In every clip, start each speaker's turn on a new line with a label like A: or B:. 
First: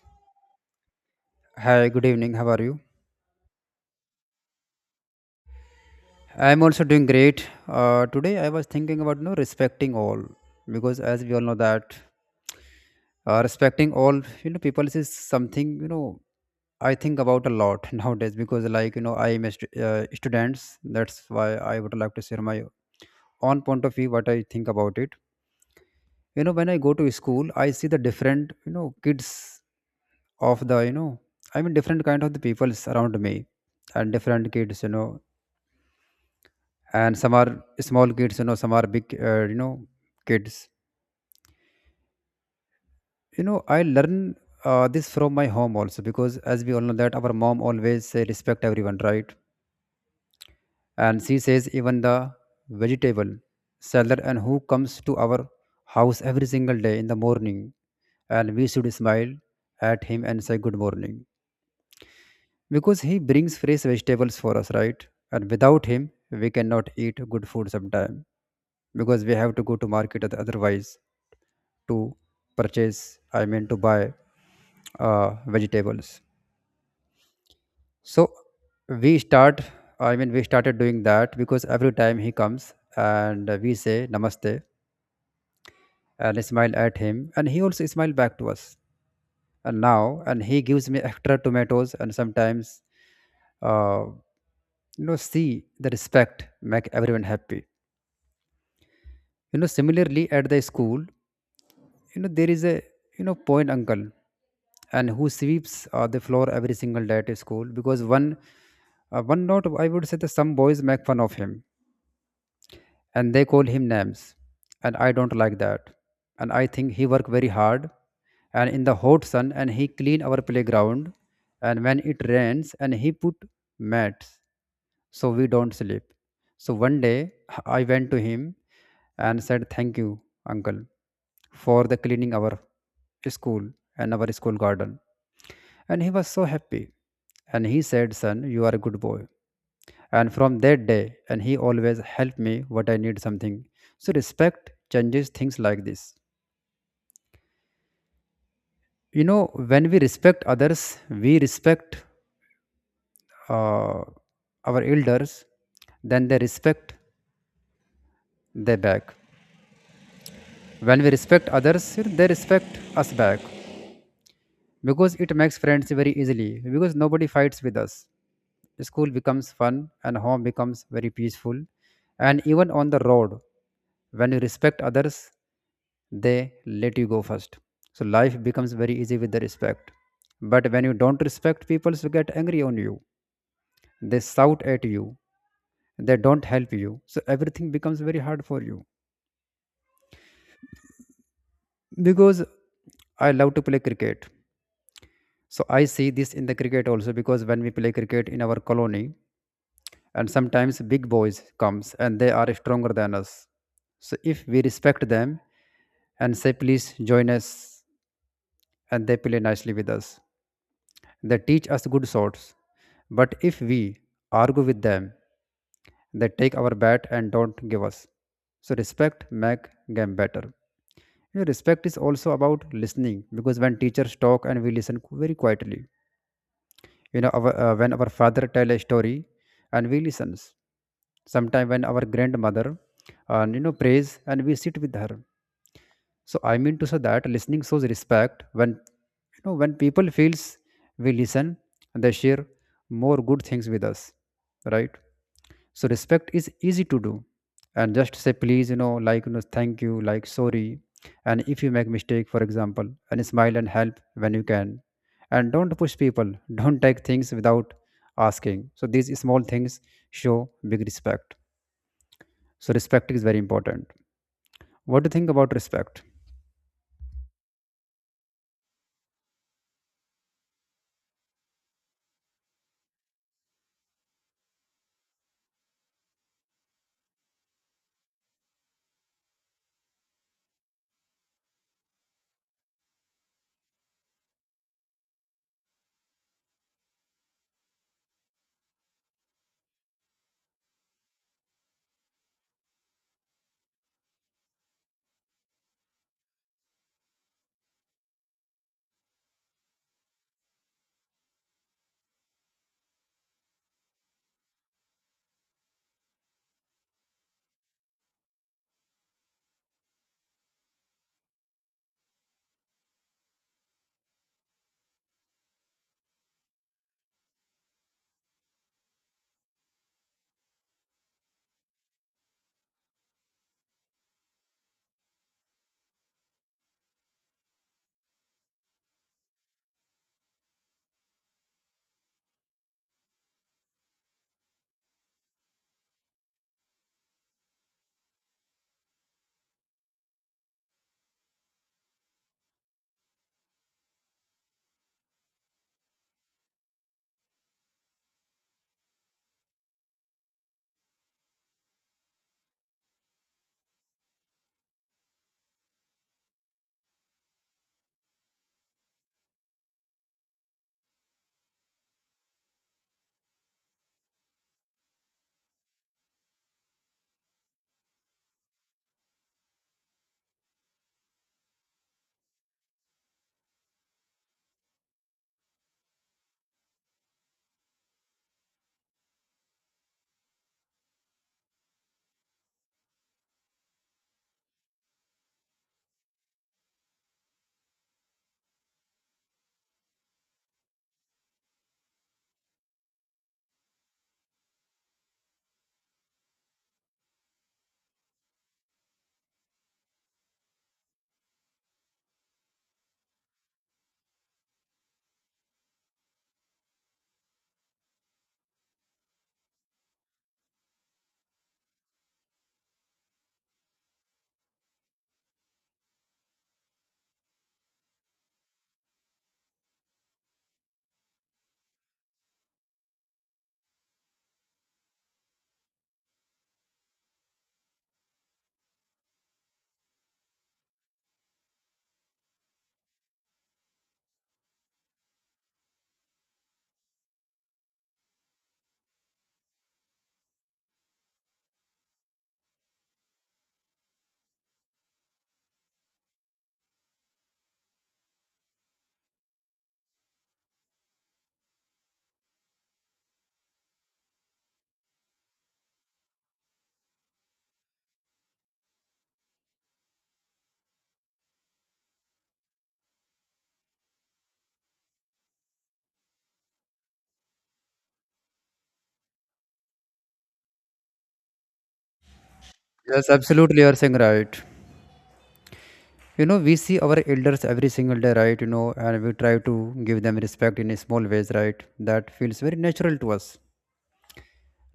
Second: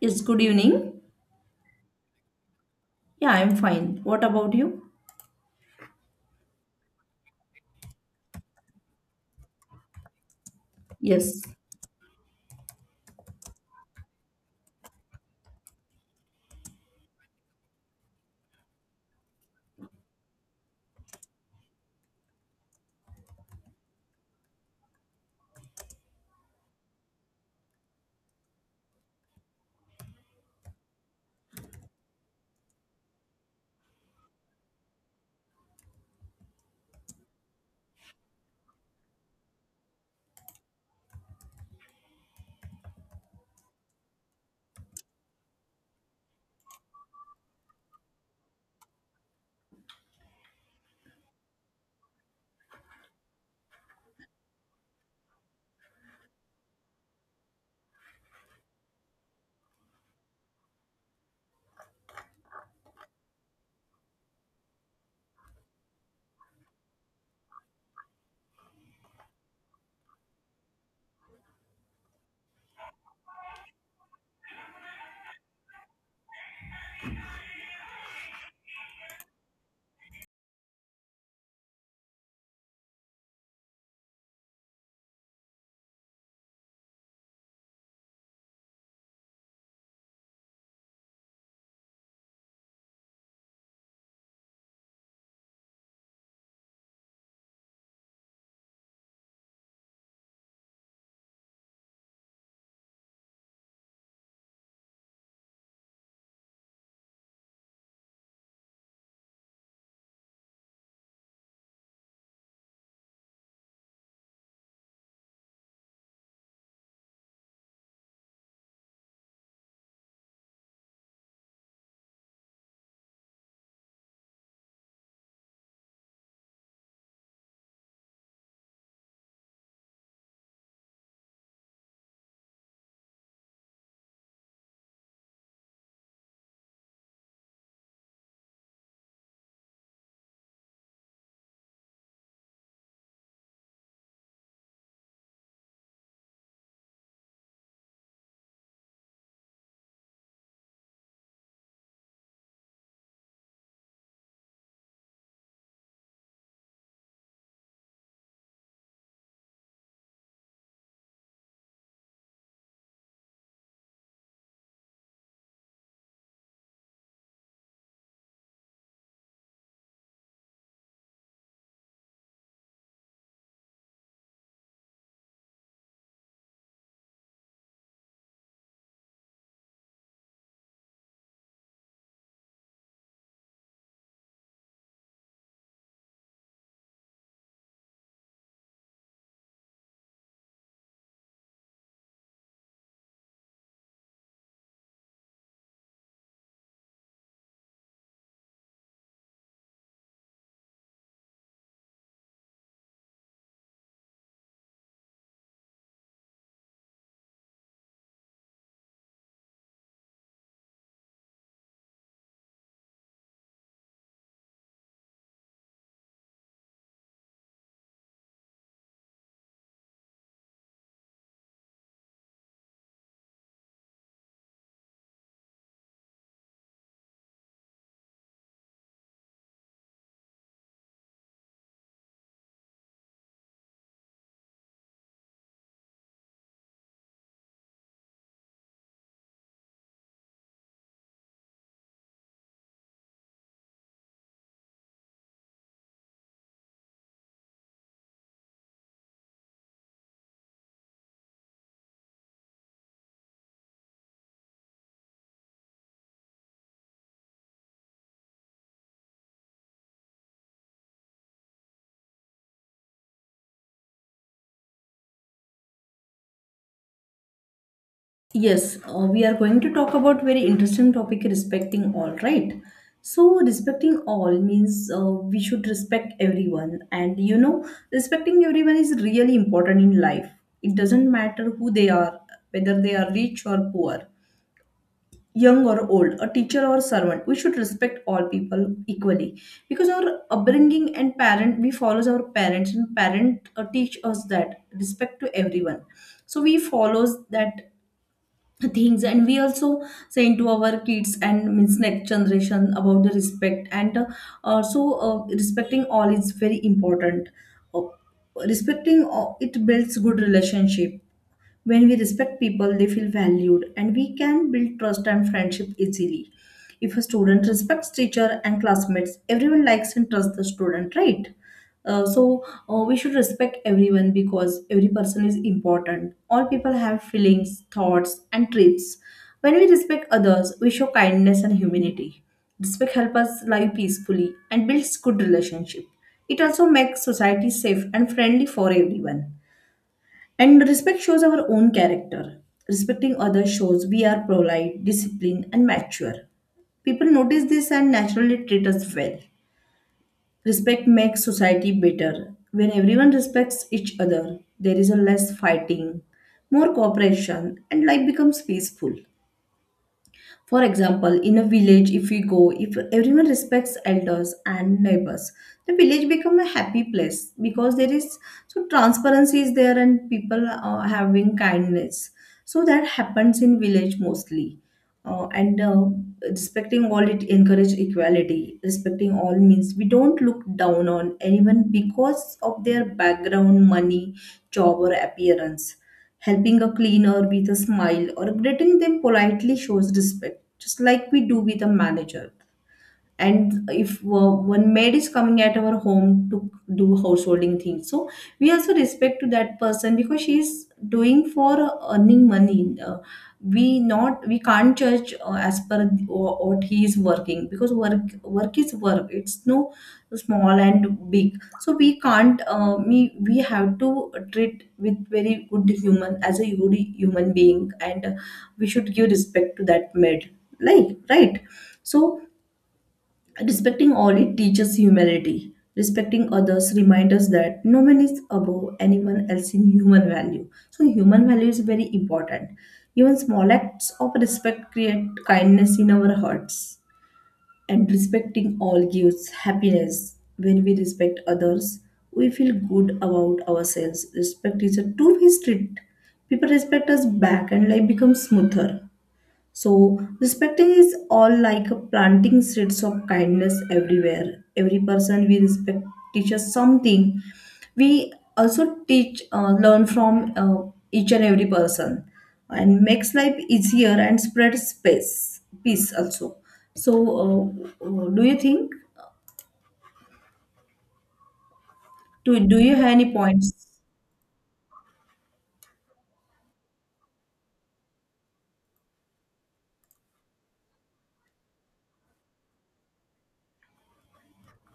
A: Yes, good evening.
B: Hi, good evening. How are you?
A: Yeah, I'm fine. What about you?
B: I'm also doing great. Today I was thinking about respecting all because as we all
A: Yes.
B: know that respecting all people is something I think about a lot nowadays because I am a students. That's why I would like to share my own point of view what I think about it. You know when I go to school, I see the different kids of the I mean different kind of the peoples around me and different kids, and some are small kids, some are big kids. I learn this from my home also because as we all know that our mom always say respect everyone, right? And she says even the vegetable seller and who comes to our house every single day in the morning and we should smile at him and say good morning because he brings fresh vegetables for us, right? And without him we cannot eat good food sometime because we have to go to market otherwise to purchase, to buy uh, vegetables. So we start, we started doing that because every time he comes and we say namaste and smile at him and he also smile back to us. And now and he gives me extra tomatoes and sometimes uh, see, the respect make everyone happy. Similarly at the school, you know, there is a, you know, point uncle and who sweeps the floor every single day at school because one note, I would say that some boys make fun of him and they call him names. And I don't like that. And I think he work very hard and in the hot sun and he clean our playground and when it rains and he put mats so we don't sleep. So one day I went to him and said, Thank you, uncle, for the cleaning our school and our school garden. And he was so happy. And he said, Son, you are a good boy. And from that day, and he always helped me what I need something. So respect changes things like this. You know, when we respect others, we respect uh, our elders, then they respect their back. When we respect others, they respect us back because it makes friends very easily because nobody fights with us. School becomes fun and home becomes very peaceful. And even on the road, when you respect others, they let you go first. So life becomes very easy with the respect. But when you don't respect, people will get angry on you. They shout at you. They don't help you. So everything becomes very hard for you. Because I love to play cricket. So I see this in the cricket also because when we play cricket in our colony, and sometimes big boys comes and they are stronger than us. So if we respect them and say please join us, and they play nicely with us, they teach us good shots. But if we argue with them, they take our bat and don't give us. So respect make game better. You know, respect is also about listening because when teachers talk and we listen very quietly, our, when our father tell a story and we listens sometime when our grandmother and prays and we sit with her. So I mean to say that listening shows respect when, when people feels we listen, they share more good things with us, right? So respect is easy to do and just say please, thank you, like sorry, and if you make mistake, for example, and smile and help when you can and don't push people don't take things without asking. So these small things show big respect. So respect is very important. What do you think about respect?
A: Yes, we are going to talk about very interesting topic respecting all, right? So respecting all means we should respect everyone, and you know respecting everyone is really important in life. It doesn't matter who they are, whether they are rich or poor, young or old, a teacher or servant. We should respect all people equally because our upbringing and parent, we follows our parents, and parent teach us that respect to everyone. So we follows that things, and we also saying to our kids and means next generation about the respect and respecting all is very important. Uh, Respecting it builds good relationship. When we respect people, they feel valued, and we can build trust and friendship easily. If a student respects teacher and classmates, everyone likes and trusts the student, right? We should respect everyone because every person is important. All people have feelings, thoughts, and traits. When we respect others, we show kindness and humanity. Respect helps us live peacefully and builds good relationship. It also makes society safe and friendly for everyone. And respect shows our own character. Respecting others shows we are polite, disciplined, and mature. People notice this and naturally treat us well. Respect makes society better. When everyone respects each other, there is a less fighting, more cooperation, and life becomes peaceful. For example, in a village, if we go, if everyone respects elders and neighbors, the village become a happy place because there is so transparency is there and people are having kindness. So that happens in village mostly. And Respecting all, it encourage equality. Respecting all means we don't look down on anyone because of their background, money, job, or appearance. Helping a cleaner with a smile or greeting them politely shows respect, just like we do with a manager. And if one maid is coming at our home to do householding things, so we also respect to that person because she is doing for earning money. We not, we can't judge as per what he is working because work is work. It's no small and big. So we can't we have to treat with very good human as a good human being, and we should give respect to that maid, like, right? So respecting all, it teaches humility. Respecting others reminds us that no man is above anyone else in human value. So human value is very important. Even small acts of respect create kindness in our hearts. And respecting all gives happiness. When we respect others, we feel good about ourselves. Respect is a two-way street. People respect us back and life becomes smoother. So respecting is all like planting seeds of kindness everywhere. Every person we respect teaches something. We also teach, learn from each and every person, and makes life easier and spreads space, peace also. So, do you think? Do you have
B: Yes,
A: any points?
B: absolutely, you are saying right. You know we see our elders every single day, right? And we try to give them respect in small ways, right? That feels very natural to us,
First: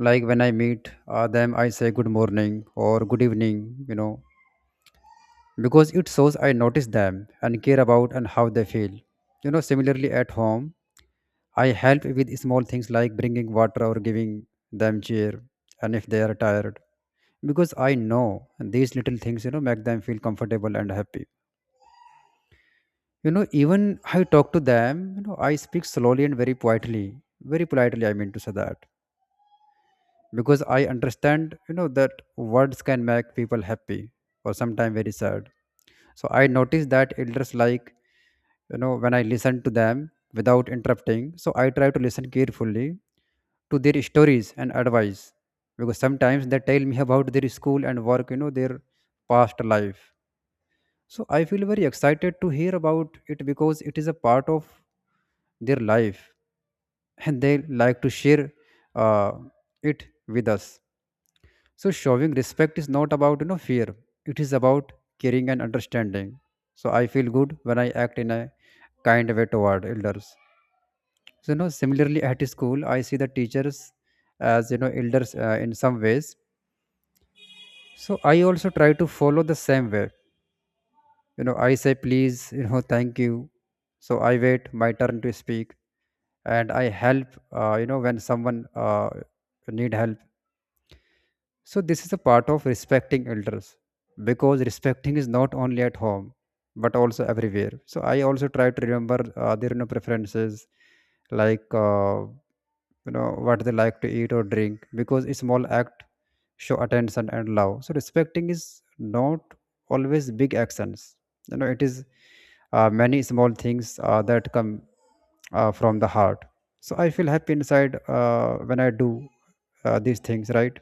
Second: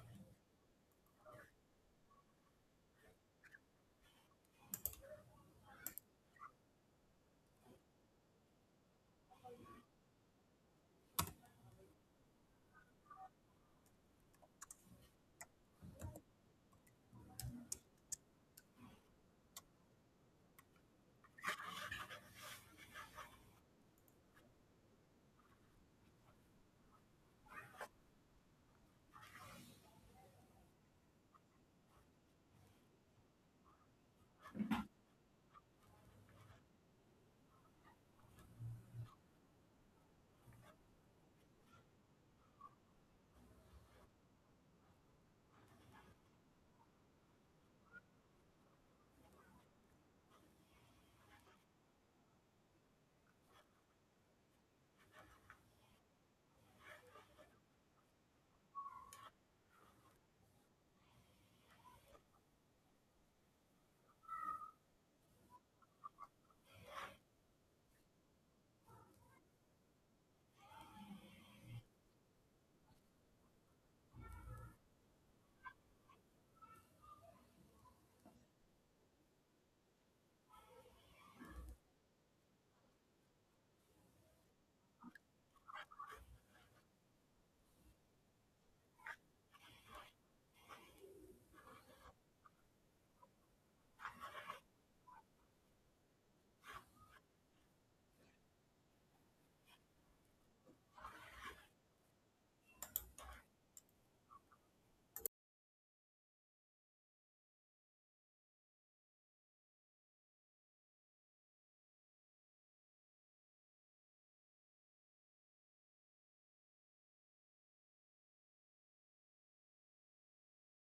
B: like when I meet them, I say good morning or good evening, because it shows I notice them and care about and how they feel. Similarly at home, I help with small things like bringing water or giving them cheer and if they are tired because I know these little things, make them feel comfortable and happy. Even I talk to them, I speak slowly and very quietly, very politely. I mean to say that Because I understand, that words can make people happy or sometimes very sad. So I notice that elders like, when I listen to them without interrupting, so I try to listen carefully to their stories and advice because sometimes they tell me about their school and work, their past life. So I feel very excited to hear about it because it is a part of their life and they like to share uh, it with us. So showing respect is not about, fear. It is about caring and understanding. So I feel good when I act in a kind way toward elders. So similarly at school I see the teachers as, elders in some ways. So I also try to follow the same way. You know I say please, thank you. So I wait my turn to speak and I help. When someone need help, so this is a part of respecting elders because respecting is not only at home but also everywhere. So I also try to remember their, preferences, like what they like to eat or drink, because a small act show attention and love. So respecting is not always big actions. You know it is many small things that come from the heart. So I feel happy inside when I do these things, right?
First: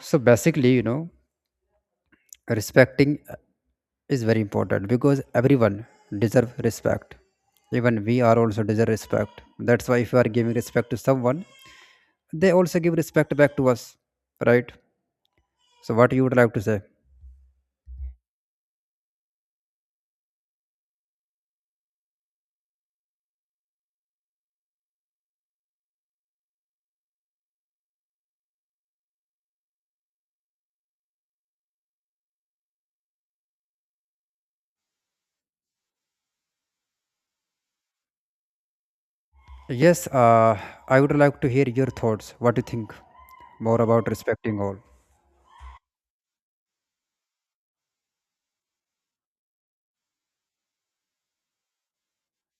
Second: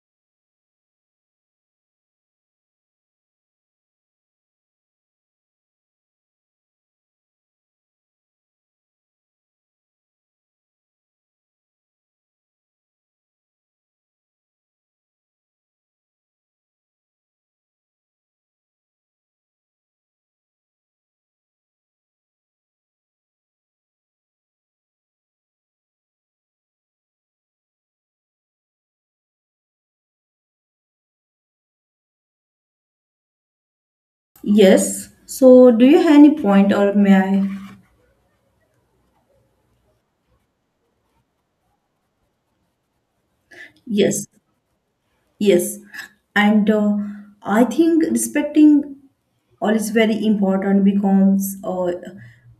B: So basically, you know, respecting is very important because everyone deserve respect. Even we are also deserve respect. That's why if you are giving respect to someone, they also give respect back to us, right? So what you would like to say?
A: Yes. So, do you have any point, or may I?
B: Yes, I would like to hear your thoughts. What do you think more about
A: Yes,
B: respecting all?
A: yes. And I think respecting all is very important because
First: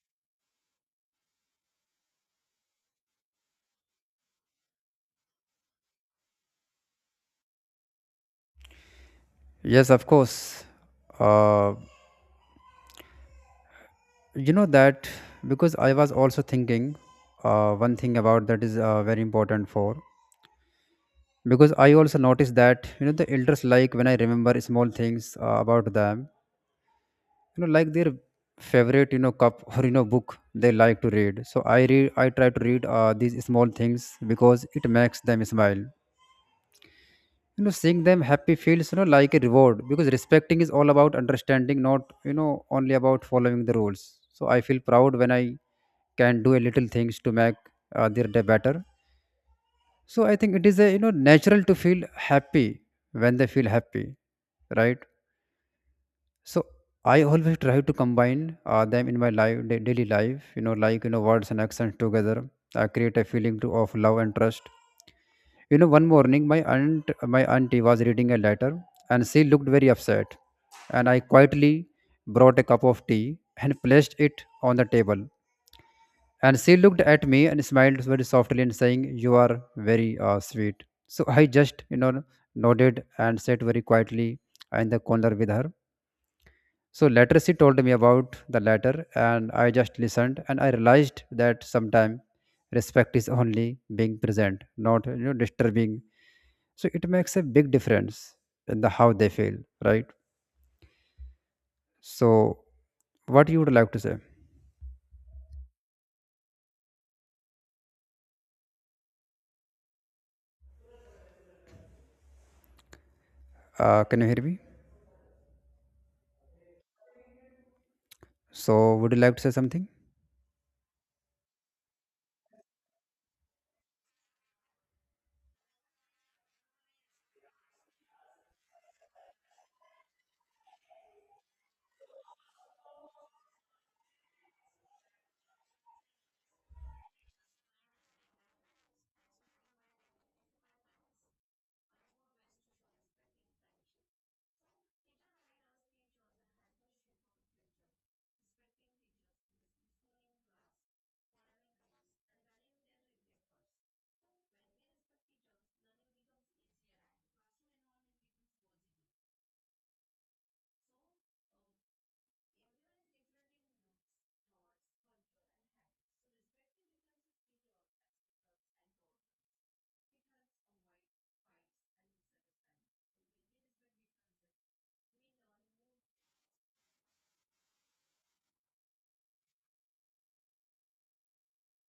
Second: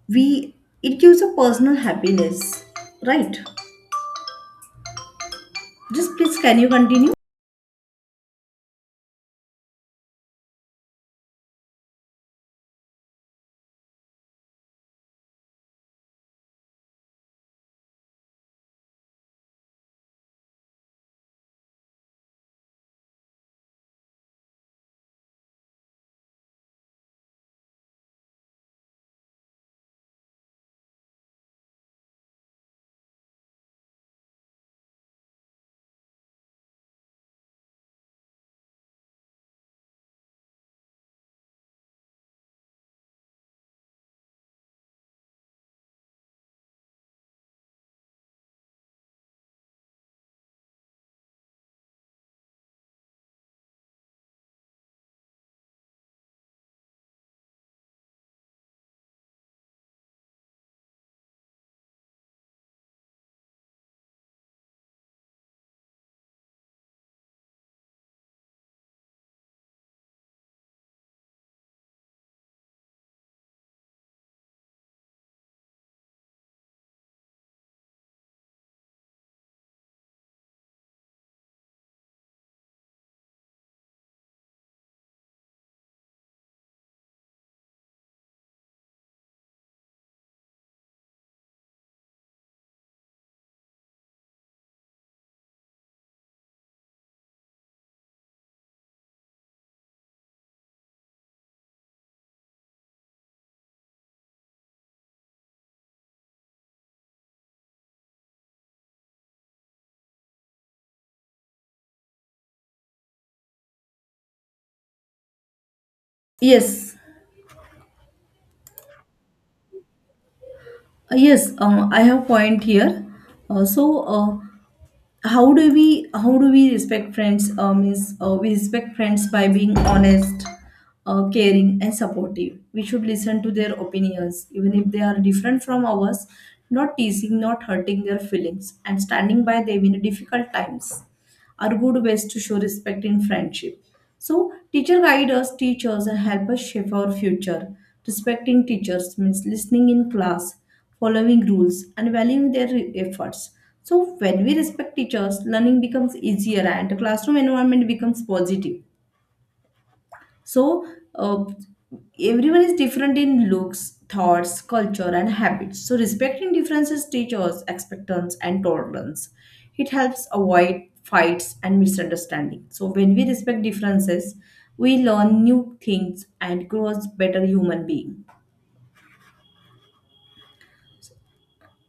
A: we, it gives a personal happiness, right? Just please, can you continue?
B: Yes, of course. Uh, you know that because I was also thinking one thing about that is very important for because I also noticed that, the elders like when I remember small things about them, like their favorite, cup or, book they like to read. So I try to read these small things because it makes them smile. You know seeing them happy feels, like a reward because respecting is all about understanding, not, only about following the rules. So I feel proud when I can do a little things to make their day better. So I think it is a, natural to feel happy when they feel happy, right? So I always try to combine them in my life, daily life. You know, words and actions together create a feeling to, of love and trust. You know, one morning my aunt, my auntie was reading a letter, and she looked very upset. And I quietly brought a cup of tea and placed it on the table and she looked at me and smiled very softly and saying, "You are very sweet." So I just, you know, nodded and sat very quietly in the corner with her. So later she told me about the letter, and I just listened, and I realized that sometimes respect is only being present, not, disturbing. So it makes a big difference in the how they feel, right? So what you would like to say? Can you hear me?
A: Yes.
B: So would you like to say something?
A: Yes, I have point here. uh, so uh, how do we, how do we respect friends? Is we respect friends by being honest, caring and supportive. We should listen to their opinions even if they are different from ours. Not teasing, not hurting their feelings, and standing by them in difficult times are good ways to show respect in friendship. So, teacher guide us, teach us, and help us shape our future. Respecting teachers means listening in class, following rules, and valuing their efforts. So, when we respect teachers, learning becomes easier and the classroom environment becomes positive. So, uh, everyone is different in looks, thoughts, culture, and habits. So, respecting differences teaches us expectance and tolerance. It helps avoid fights and misunderstanding. So, when we respect differences, we learn new things and grow as better human being.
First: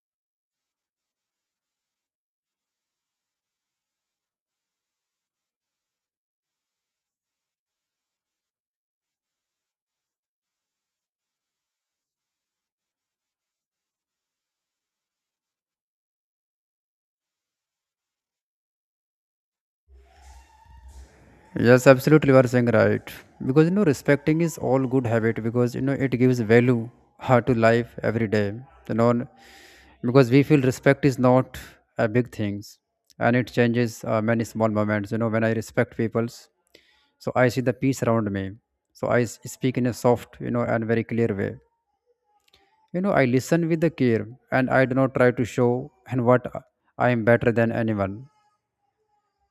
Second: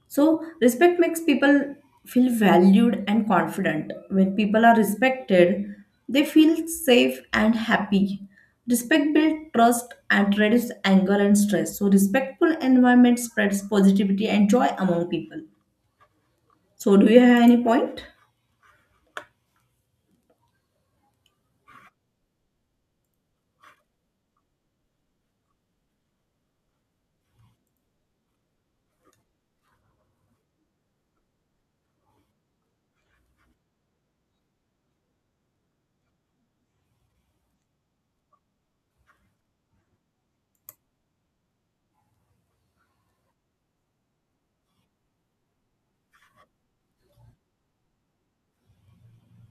A: So, respect makes people feel valued and confident. When people are respected, they feel safe and happy. Respect builds trust and reduces anger and stress. So, respectful environment spreads positivity and joy among people. So, do you have any point?
B: Yes, absolutely, you are saying right. Because, respecting is all good habit because, it gives value to life every day. You know, because we feel respect is not a big things, and it changes many small moments. You know, when I respect people's, so I see the peace around me. So I speak in a soft, you know, and very clear way. You know, I listen with the care, and I do not try to show and what I am better than anyone.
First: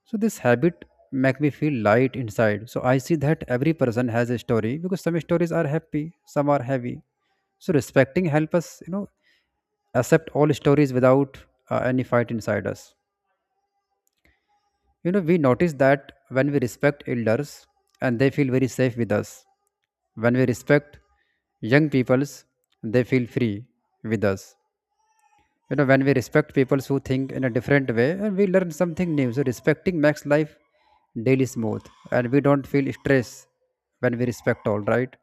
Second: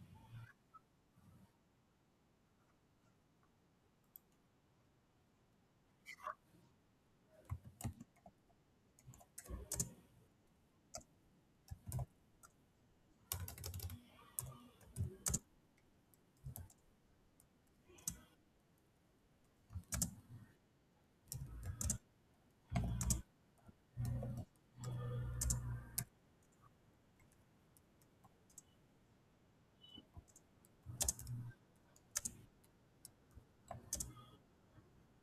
B: So this habit make me feel light inside. So I see that every person has a story, because some stories are happy, some are heavy. So respecting help us, you know, accept all stories without any fight inside us. You know, we notice that when we respect elders and they feel very safe with us. When we respect young peoples, they feel free with us. You know, when we respect people who think in a different way, and we learn something new. So respecting makes life daily smooth, and we don't feel stress when we respect, all right?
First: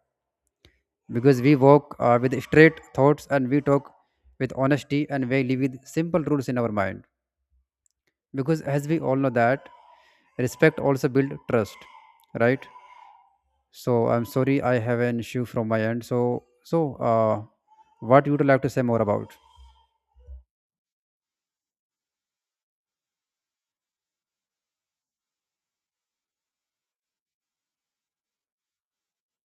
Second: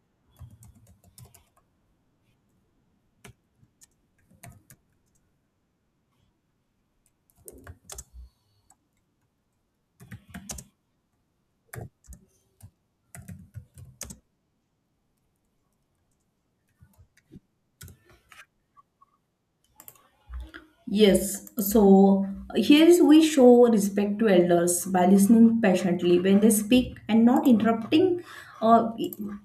B: Because we walk with straight thoughts, and we talk with honesty, and we live with simple rules in our mind. Because as we all know that respect also build trust, right? So I'm sorry, I have an issue from my end. So so uh, what you would like to say more about?
A: Yes, so here is we show respect to elders by listening patiently when they speak and not interrupting uh,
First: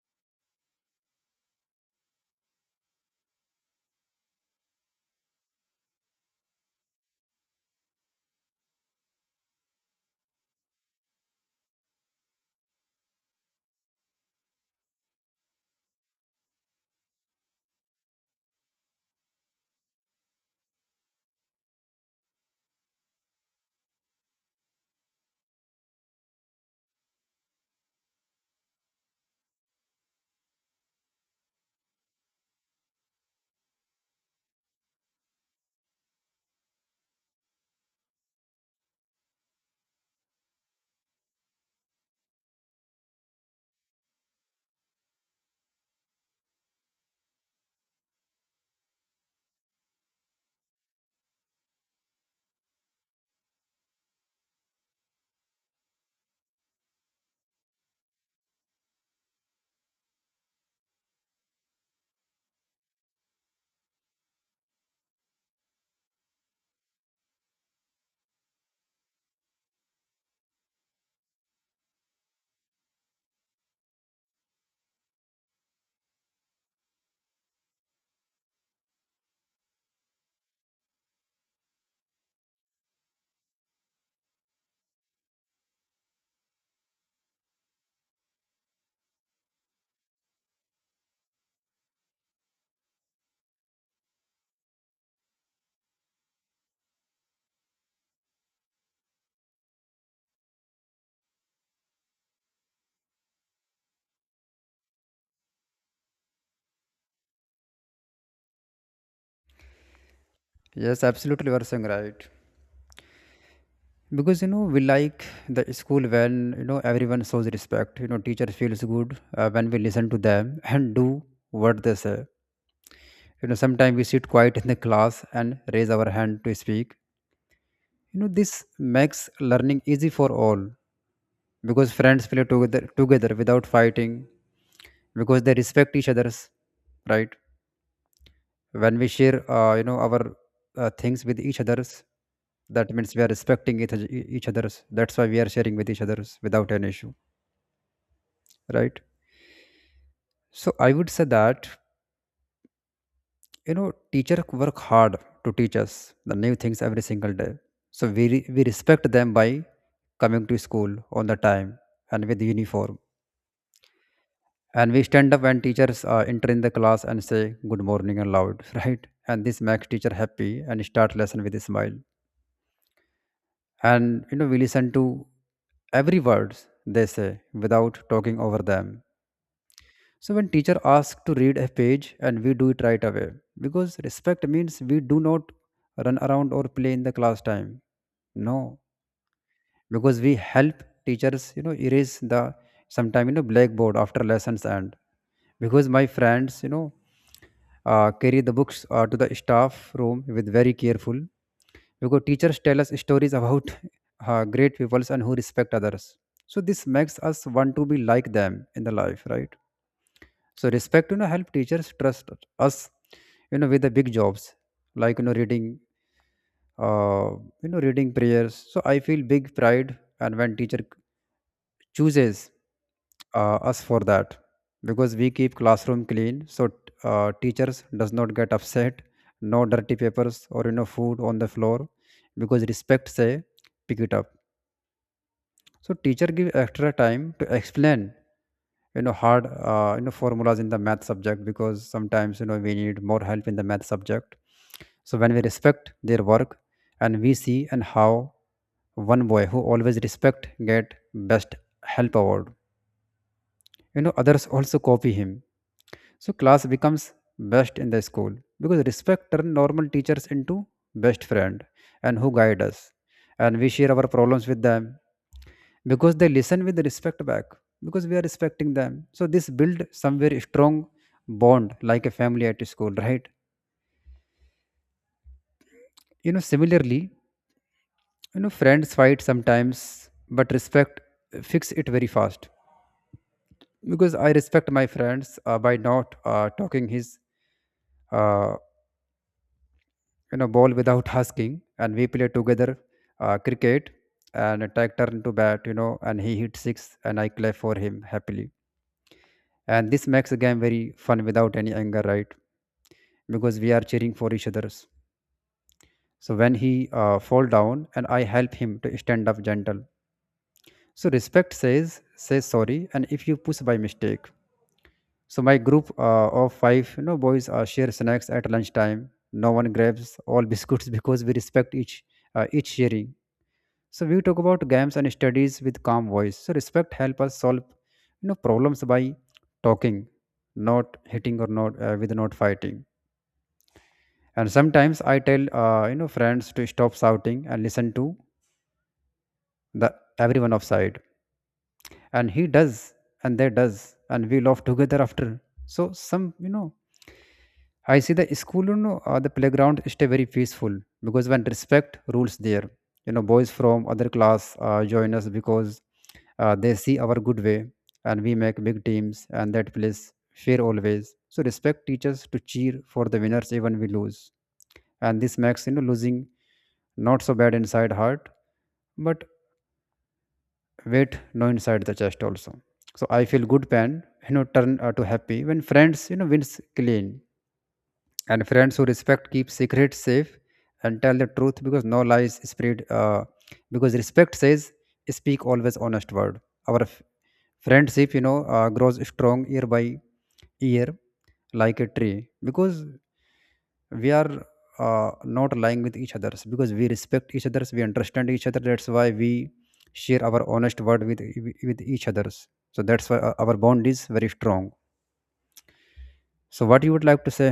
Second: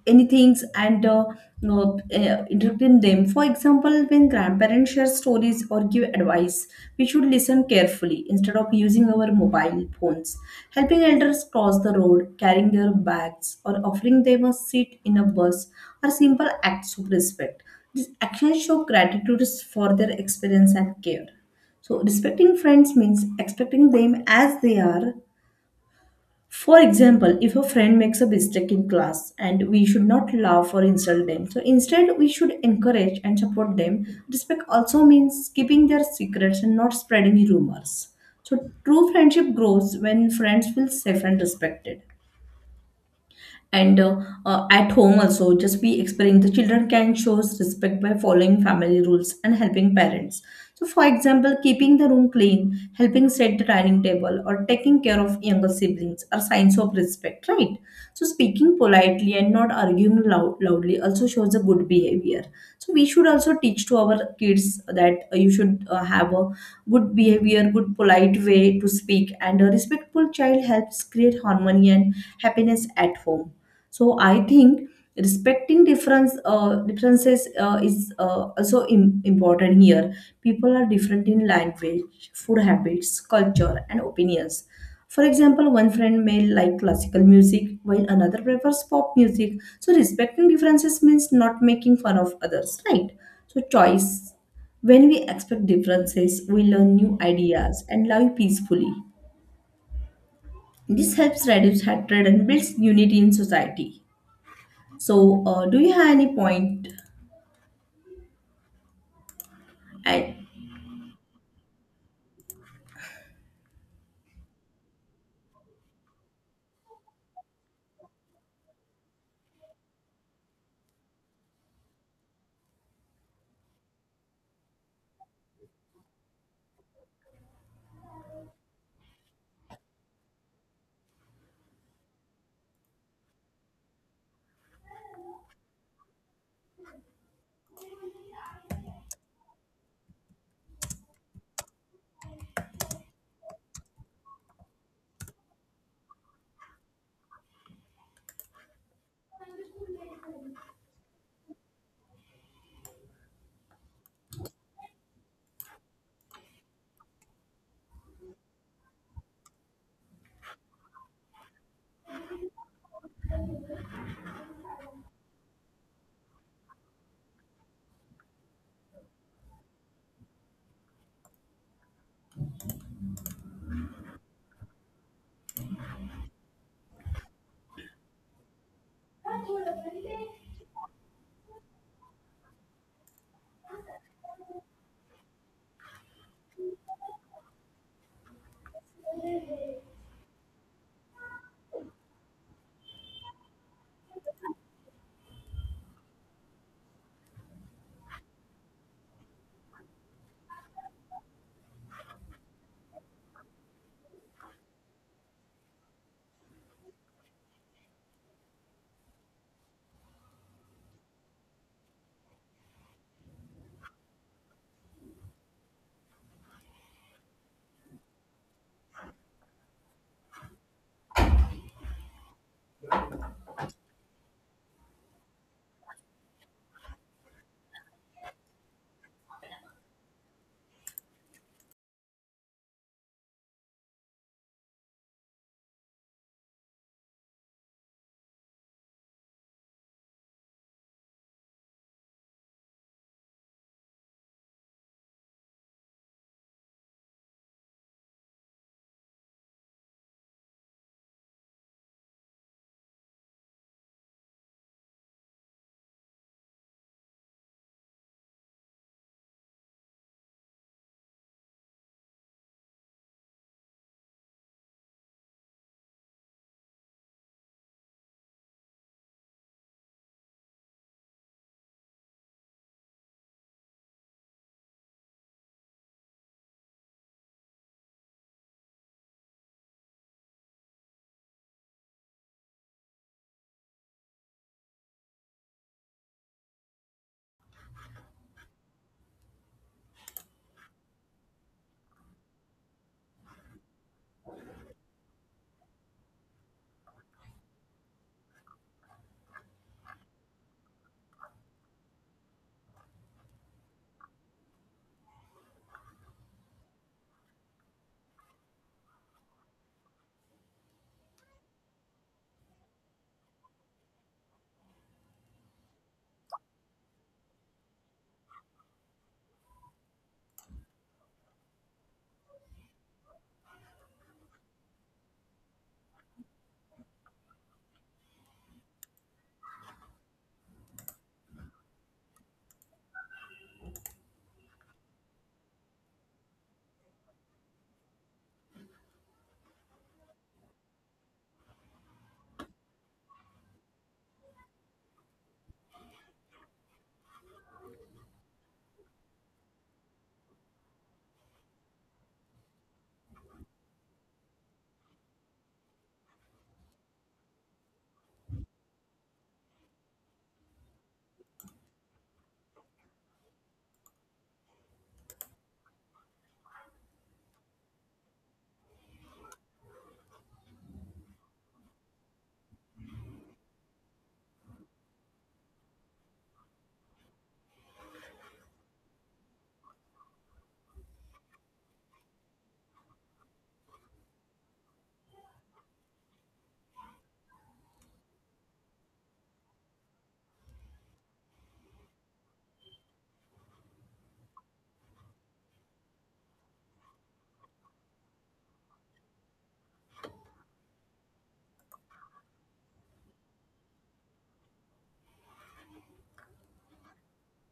A: anything and no, interrupting them. For example, when grandparents share stories or give advice, we should listen carefully instead of using our mobile phones. Helping elders cross the road, carrying their bags, or offering them a seat in a bus are simple acts of respect. These actions show gratitude for their experience and care. So, respecting friends means expecting them as they are. For example, if a friend makes a mistake in class, and we should not laugh or insult them, so instead we should encourage and support them. Respect also means keeping their secrets and not spreading rumors. So, true friendship grows when friends feel safe and respected, and at home also, just be explaining, the children can shows respect by following family rules and helping parents. So for example, keeping the room clean, helping set the dining table, or taking care of younger siblings are signs of respect, right? So speaking politely and not arguing loudly also shows a good behavior. So we should also teach to our kids that you should have a good behavior, good polite way to speak, and a respectful child helps create harmony and happiness at home. So I think respecting difference, differences is also important here. People are different in language, food, habits, culture, and opinions. For example, one friend may like classical music while another prefers pop music. So respecting differences means not making fun of others, right? So choice. When we expect differences, we learn new ideas and live peacefully. This helps reduce hatred and builds unity in society. So, do you have any point? I,
B: Yes, absolutely, you are saying right. Because you know, we like the school when, you know, everyone shows respect. You know, teacher feels good when we listen to them and do what they say. You know, sometimes we sit quiet in the class and raise our hand to speak. You know, this makes learning easy for all, because friends play together without fighting, because they respect each other's, right? When we share you know, our things with each other's, that means we are respecting each other's. That's why we are sharing with each other's without an issue, right? So I would say that, you know, teacher work hard to teach us the new things every single day. So we respect them by coming to school on the time and with uniform, and we stand up when teachers enter in the class and say good morning and loud, right? And this makes teacher happy and start lesson with a smile. And you know, we listen to every words they say without talking over them. So when teacher asks to read a page, and we do it right away, because respect means we do not run around or play in the class time. No, because we help teachers, you know, erase the sometime, you know, blackboard after lessons end. Because my friends, you know, carry the books to the staff room with very careful, because teachers tell us stories about great peoples and who respect others. So this makes us want to be like them in the life, right? So respect, you know, help teachers trust us, you know, with the big jobs like, you know, reading, uh, you know, reading prayers. So I feel big pride, and when teacher chooses us for that, because we keep classroom clean, so teachers does not get upset, no dirty papers or, you know, food on the floor, because respect say pick it up. So teacher give extra time to explain, you know, hard you know, formulas in the math subject, because sometimes, you know, we need more help in the math subject. So when we respect their work, and we see and how one boy who always respect get best help award, you know, others also copy him. So class becomes best in the school, because respect turn normal teachers into best friend and who guide us, and we share our problems with them, because they listen with respect back, because we are respecting them. So this build somewhere strong bond like a family at school, right? You know, similarly, you know, friends fight sometimes, but respect fix it very fast, because I respect my friends by not talking his uh, you know, ball without asking, and we play together cricket and take turn to bat, you know, and he hit six and I clap for him happily. And this makes the game very fun without any anger, right? Because we are cheering for each others. So when he fall down, and I help him to stand up gentle. So respect says say sorry, and if you push by mistake. So my group of five, you know, boys share snacks at lunchtime. No one grabs all biscuits, because we respect each sharing. So we talk about games and studies with calm voice. So respect help us solve, you know, problems by talking, not hitting, or not with not fighting. And sometimes I tell, you know, friends to stop shouting and listen to the everyone offside, and he does, and they does, and we laugh together after. So some, you know, I see the school, you know, the playground is stay very peaceful, because when respect rules there, you know, boys from other class join us, because they see our good way, and we make big teams, and that place fair always. So respect teaches to cheer for the winners even we lose, and this makes, you know, losing not so bad inside heart, but weight no inside the chest also. So I feel good pain, you know, turn to happy when friends, you know, wins clean. And friends who respect keep secrets safe and tell the truth, because no lies spread, because respect says speak always honest word. our f- Friendship, you know, grows strong year by year like a tree, because we are not lying with each others, because we respect each others, we understand each other, that's why we share our honest word with each others. So that's why our bond is very strong. So what you would like to say?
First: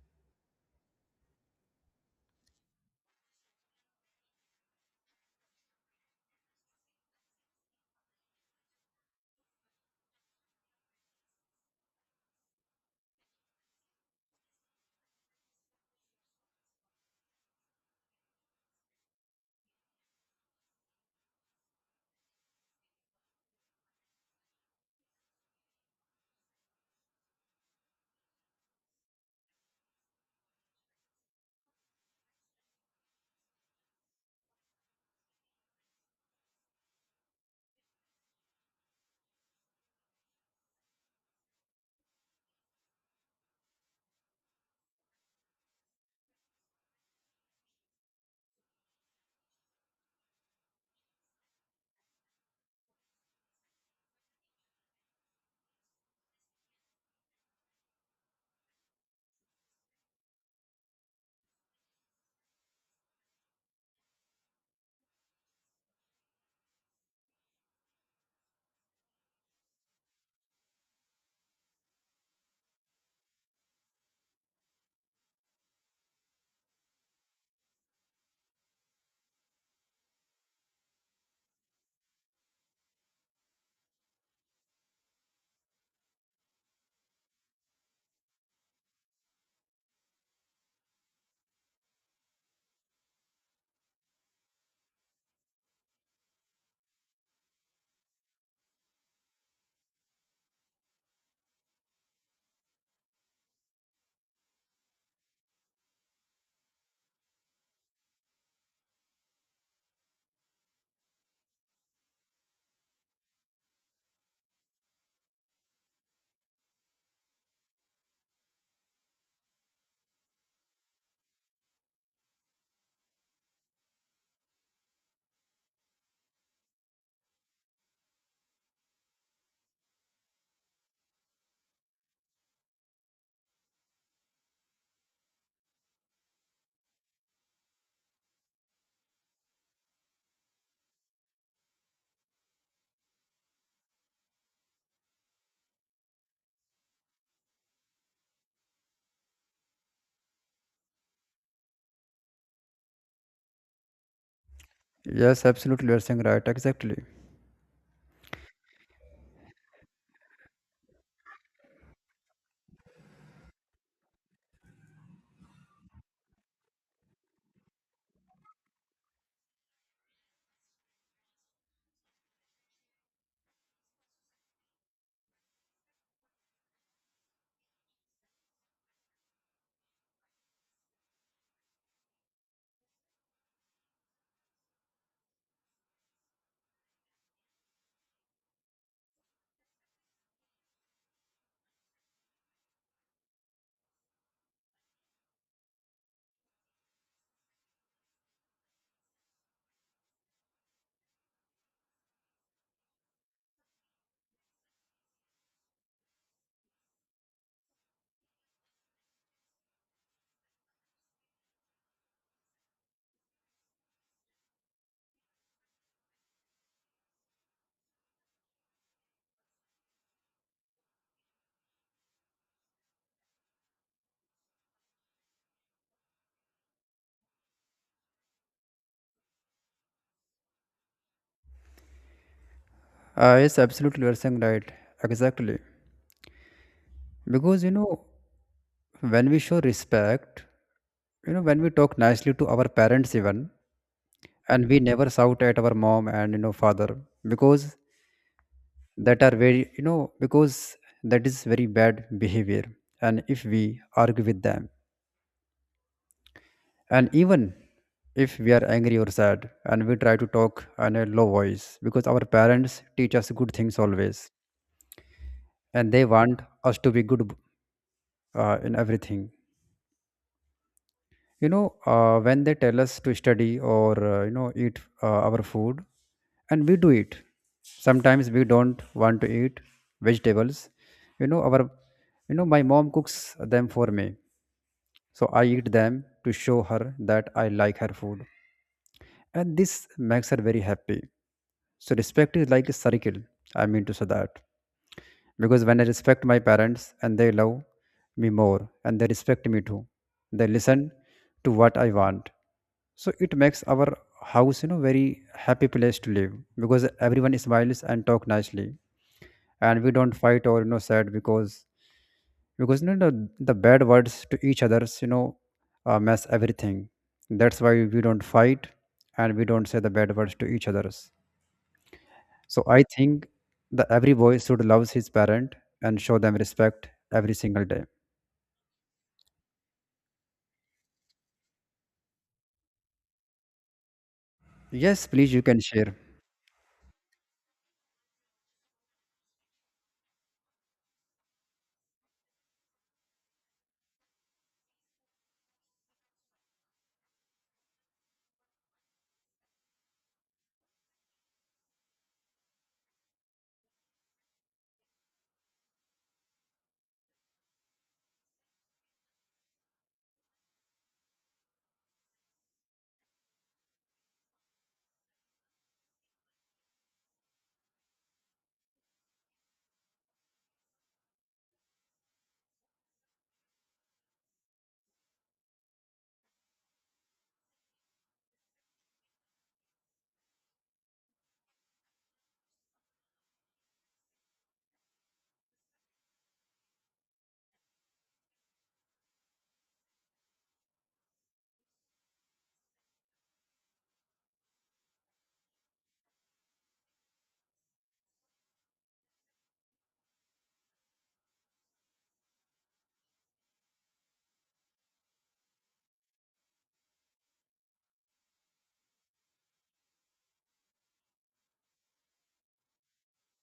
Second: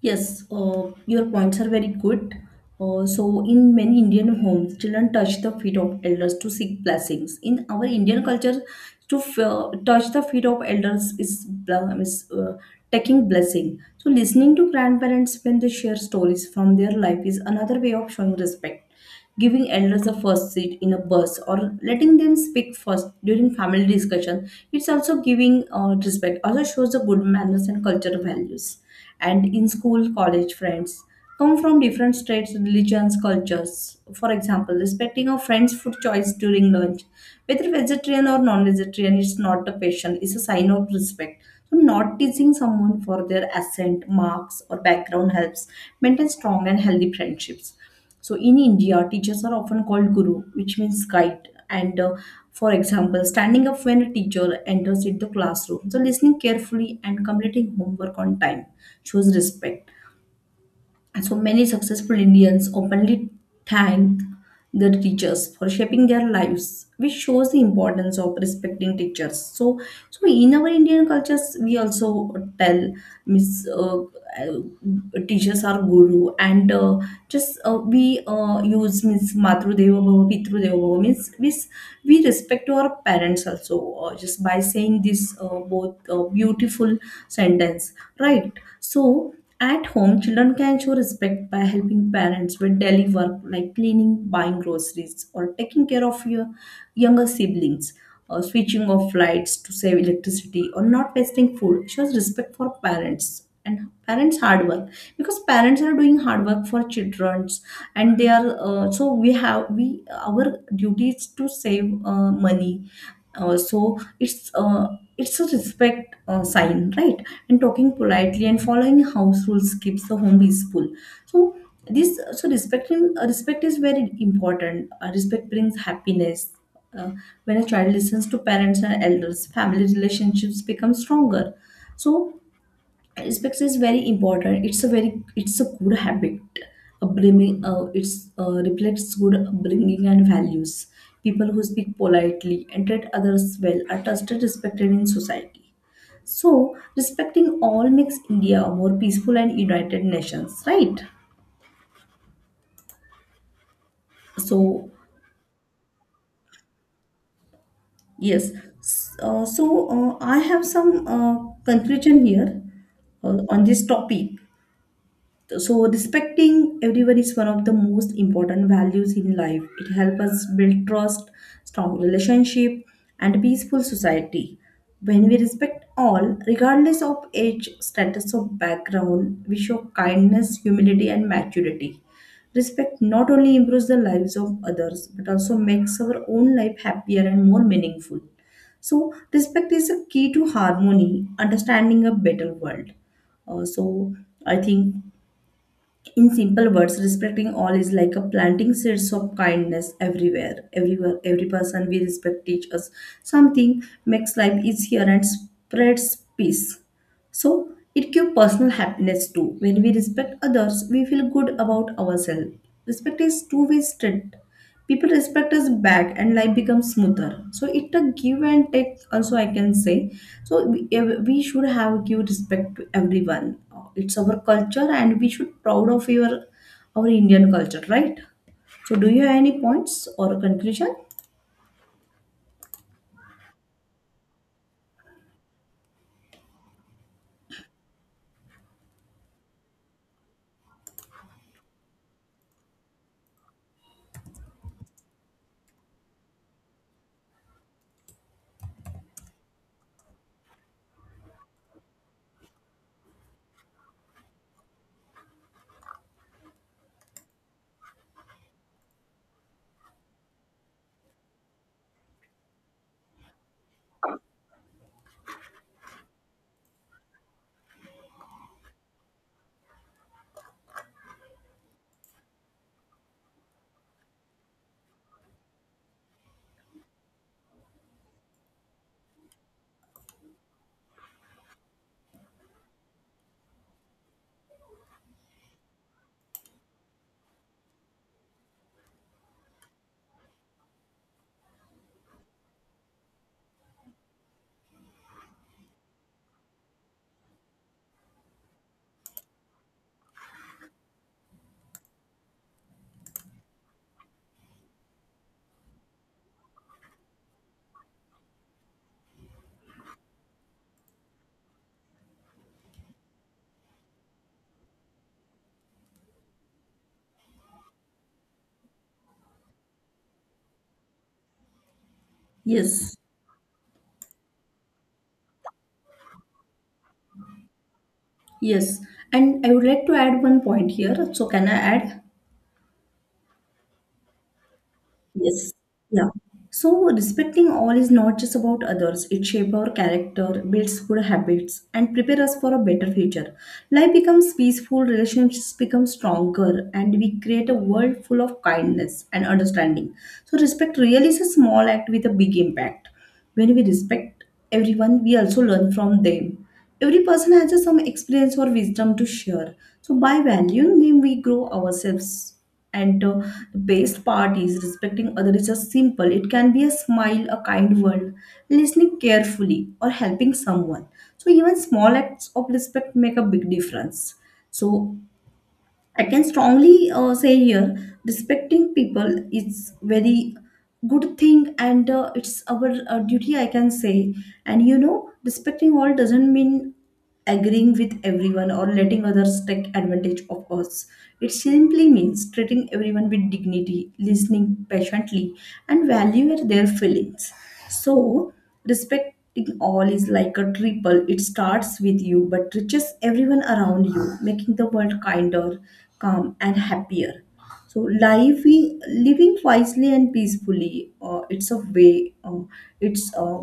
A: yes, your points are very good. So, in many Indian homes, children touch the feet of elders to seek blessings. In our Indian culture, to touch the feet of elders is, taking blessing. So, listening to grandparents when they share stories from their life is another way of showing respect. Giving elders a first seat in a bus or letting them speak first during family discussion, it's also giving respect, also shows the good manners and cultural values. And in school, college, friends come from different states, religions, cultures. For example, respecting a friend's food choice during lunch, whether vegetarian or non-vegetarian, it's not a passion, it's a sign of respect. So not teasing someone for their accent, marks, or background helps maintain strong and healthy friendships. So in India, teachers are often called guru, which means guide. And for example, standing up when a teacher enters into the classroom, so listening carefully and completing homework on time shows respect. And so many successful Indians openly thank their teachers for shaping their lives, which shows the importance of respecting teachers. So, so in our Indian cultures, we also tell Miss teachers are guru, and just we use Miss Matru Deva Bhava, Pitru Deva Bhava means this, we respect to our parents also just by saying this both beautiful sentence, right? So, at home, children can show respect by helping parents with daily work like cleaning, buying groceries, or taking care of your younger siblings, or switching off lights to save electricity, or not wasting food. Shows respect for parents and parents' hard work because parents are doing hard work for children, and they are so we have, we our duty is to save money, uh, so it's uh, it's a respect sign, right? And talking politely and following house rules keeps the home peaceful. So this, so respecting, respect is very important. Respect brings happiness. uh, when a child listens to parents and elders, family relationships become stronger. So respect is very important. It's a very, it's a good habit. Upbringing, it's reflects good upbringing and values. People who speak politely and treat others well are trusted, respected in society. So respecting all makes India a more peaceful and united nations, right? So
B: Yes, absolutely, you're saying right, exactly.
A: yes. So I have some conclusion here on this topic. So respecting everyone is one of the most important values in life. It helps us build trust, strong relationship, and peaceful society. When we respect all, regardless of age, status, or background, we show kindness, humility, and maturity. Respect not only improves the lives of others but also makes our own life happier and more meaningful. So, respect is a key to harmony, understanding a better world. So, I think in simple words, respecting all is like a planting seeds of kindness everywhere, everywhere every person we respect teach us something, makes life easier and spreads peace. So it gives personal happiness too. When we respect others, we feel good about ourselves. Respect is two-way street. People respect us back, and life becomes smoother. So it a give and take. Also, I can say. So we should have give respect to everyone. It's our culture, and we should proud of your our Indian culture, right? So do you have any points or conclusion?
B: Yes, absolutely, you're saying right, exactly. Because you know, when we show respect, you know, when we talk nicely to our parents even, and we never shout at our mom and, you know, father, because that are very, you know, because that is very bad behavior. And if we argue with them, and even if we are angry or sad, and we try to talk on a low voice, because our parents teach us good things always, and they want us to be good in everything. You know, when they tell us to study or, you know, eat our food, and we do it. Sometimes we don't want to eat vegetables, you know, our, you know, my mom cooks them for me. So I eat them to show her that I like her food. And this makes her very happy. So respect is like a circle. I mean to say that. Because when I respect my parents, and they love me more, and they respect me too. They listen to what I want. So it makes our house, you know, very happy place to live, because everyone smiles and talk nicely. And we don't fight or, you know, sad because you know, the bad words to each others, you know, mess everything. That's why we don't fight, and we don't say the bad words to each others. So I
A: Yes.
B: think that every boy should love his parent and show them respect every single day.
A: Yes. And I would like to add one point here. So can I add?
B: Yes, please, you
A: Yes.
B: can share.
A: Yeah. So respecting all is not just about others. It shapes our character, builds good habits, and prepares us for a better future. Life becomes peaceful, relationships become stronger, and we create a world full of kindness and understanding. So respect really is a small act with a big impact. When we respect everyone, we also learn from them. Every person has just some experience or wisdom to share. So by valuing them, we grow ourselves. And the best part is respecting others is just simple. It can be a smile, a kind word, listening carefully, or helping someone. So even small acts of respect make a big difference. So I can strongly say here, respecting people is very good thing, and it's our duty, I can say. And you know, respecting all doesn't mean agreeing with everyone or letting others take advantage of us. It simply means treating everyone with dignity, listening patiently, and valuing their feelings. So, respect it all is like a triple. It starts with you but reaches everyone around you, making the world kinder, calm, and happier. So, living wisely and peacefully, it's a way, it's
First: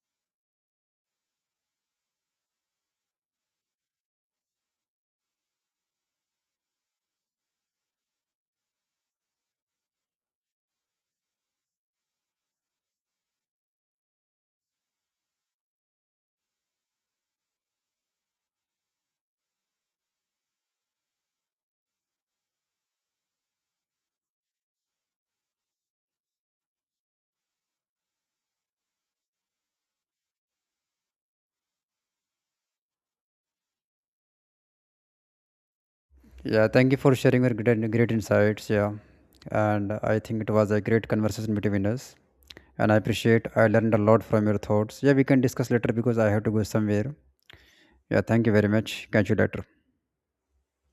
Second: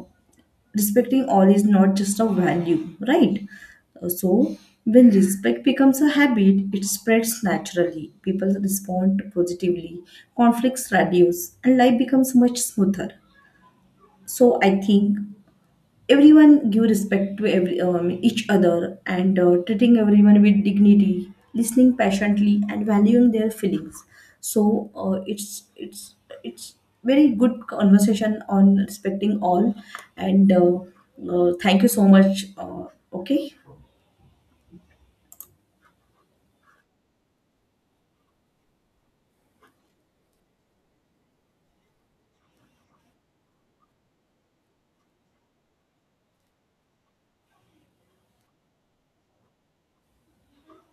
A: respecting all is not just a value, right? So, when respect becomes a habit, it spreads naturally. People respond positively, conflicts reduce, and life becomes much smoother. So, I think everyone give respect to every each other, and treating everyone with dignity, listening patiently, and valuing their feelings. So it's it's very good conversation on respecting all, and thank you so much, okay.
B: Yeah, thank you for sharing your great insights. Yeah. And I think it was a great conversation between us, and I appreciate, I learned a lot from your thoughts. Yeah, we can discuss later, because I have to go somewhere. Yeah, thank you very much, catch you later.